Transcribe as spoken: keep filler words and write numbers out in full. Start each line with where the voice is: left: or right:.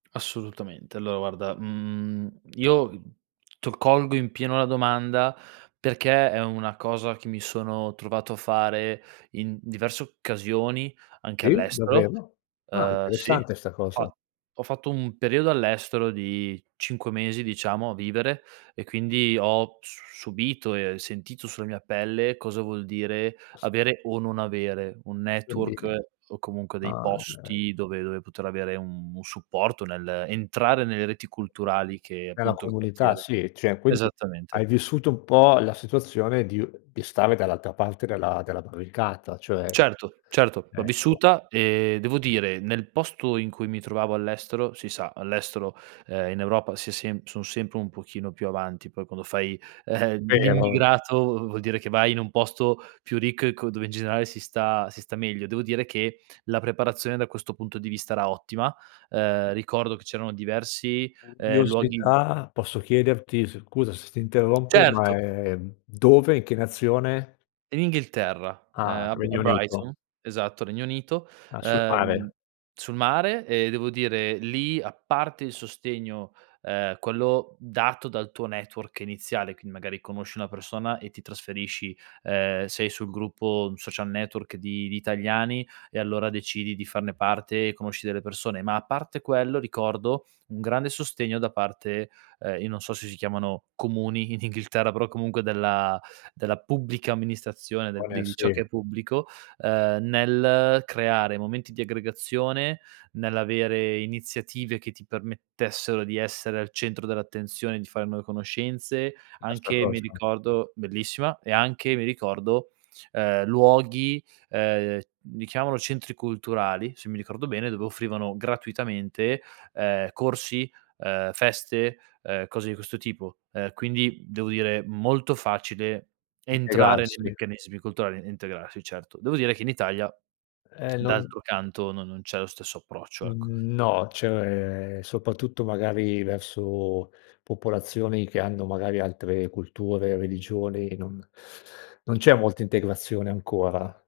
right: Assolutamente. alloa guarda, mhmm, io t colgo in pieno la domanda perché è una cosa che mi sono trovato a fare in diverse occasioni anche
left: Sì?
right: all'estero.
left: Davvero? Ah,
right: Uhm, sì,
left: interessante 'sta cosa.
right: fa ho fatto un periodo all'estero di cinque mesi, diciamo, a vivere e quindi ho s subito e sentito sulla mia pelle cosa vuol dire
left: S
right: avere o non avere un
left: Quindi
right: network o comunque dei
left: ah, chei.
right: posti dove dove poter avere un un supporto, nell'entrare nelle reti culturali che
left: Nella
right: appunto il
left: comunità
right: quartiere
left: sì, cioè quindi
right: esattamente.
left: hai vissuto un po' la situazione di u di stare dall'altra parte della della barricata, cioè
right: Certo, certo, l'ho
left: ecco.
right: vissuta e devo dire nel posto in cui mi trovavo all'estero, si sa, all'estero, ehm, in Europa si è sem son sempre un pochino più avanti. Poi quando fai
left: Vero?
right: l'immigrato v vuol dire che vai in un posto più ricco e co dove in generale si sta si sta meglio. Devo dire che la preparazione da questo punto di vista era ottima. Ehm, ricordo che c'erano diversi, ehm, luoghi
left: Curiosità. Posso chiederti, s scusa se ti interrompo ma
right: Certo.
left: è dove e in che nazione?
right: In Inghilterra, ehm,
left: Ah,
right: a B a
left: Regno Unito.
right: Brighton, esatto, Regno Unito,
left: Ah, sul
right: uhm,
left: mare.
right: sul mare, e devo dire lì, a parte il sostegno, ehm, quello dato dal tuo network iniziale, quindi magari conosci una persona e ti trasferisci, ehm, sei sul gruppo Social Network di di italiani e allora decidi di farne parte e conosci delle persone, ma a parte quello ricordo un grande sostegno da parte, ehm, io non so se si chiamano "comuni" in Inghilterra, però comunque della della pubblica amministrazione,
left: On eh,
right: di di ciò che
left: sì.
right: è pubblico, uhm, nel creare momenti di aggregazione, nell'avere iniziative che ti permettessero di essere al centro dell'attenzione, di fare nuove conoscenze.
left: Bella 'sta
right: Anche, mi
left: cosa.
right: ricordo bellissima, e anche, mi ricordo, ehm, luoghi, ehm, li chiamano "centri culturali", se mi ricordo bene, dove offrivano gratuitamente, ehm, corsi, uhm, feste, uhm, cose di questo tipo. Ehm, quindi devo dire molto facile entrare nei
left: Integrarsi?
right: meccanismi culturali e integrarsi, certo. Devo dire che in Italia,
left: Eh, non
right: d'altro canto, non non c'è lo stesso approccio, ecco.
left: Mhmm, no, cioè soprattutto magari verso popolazioni che hanno magari altre culture, religioni, non non c'è molta integrazione ancora.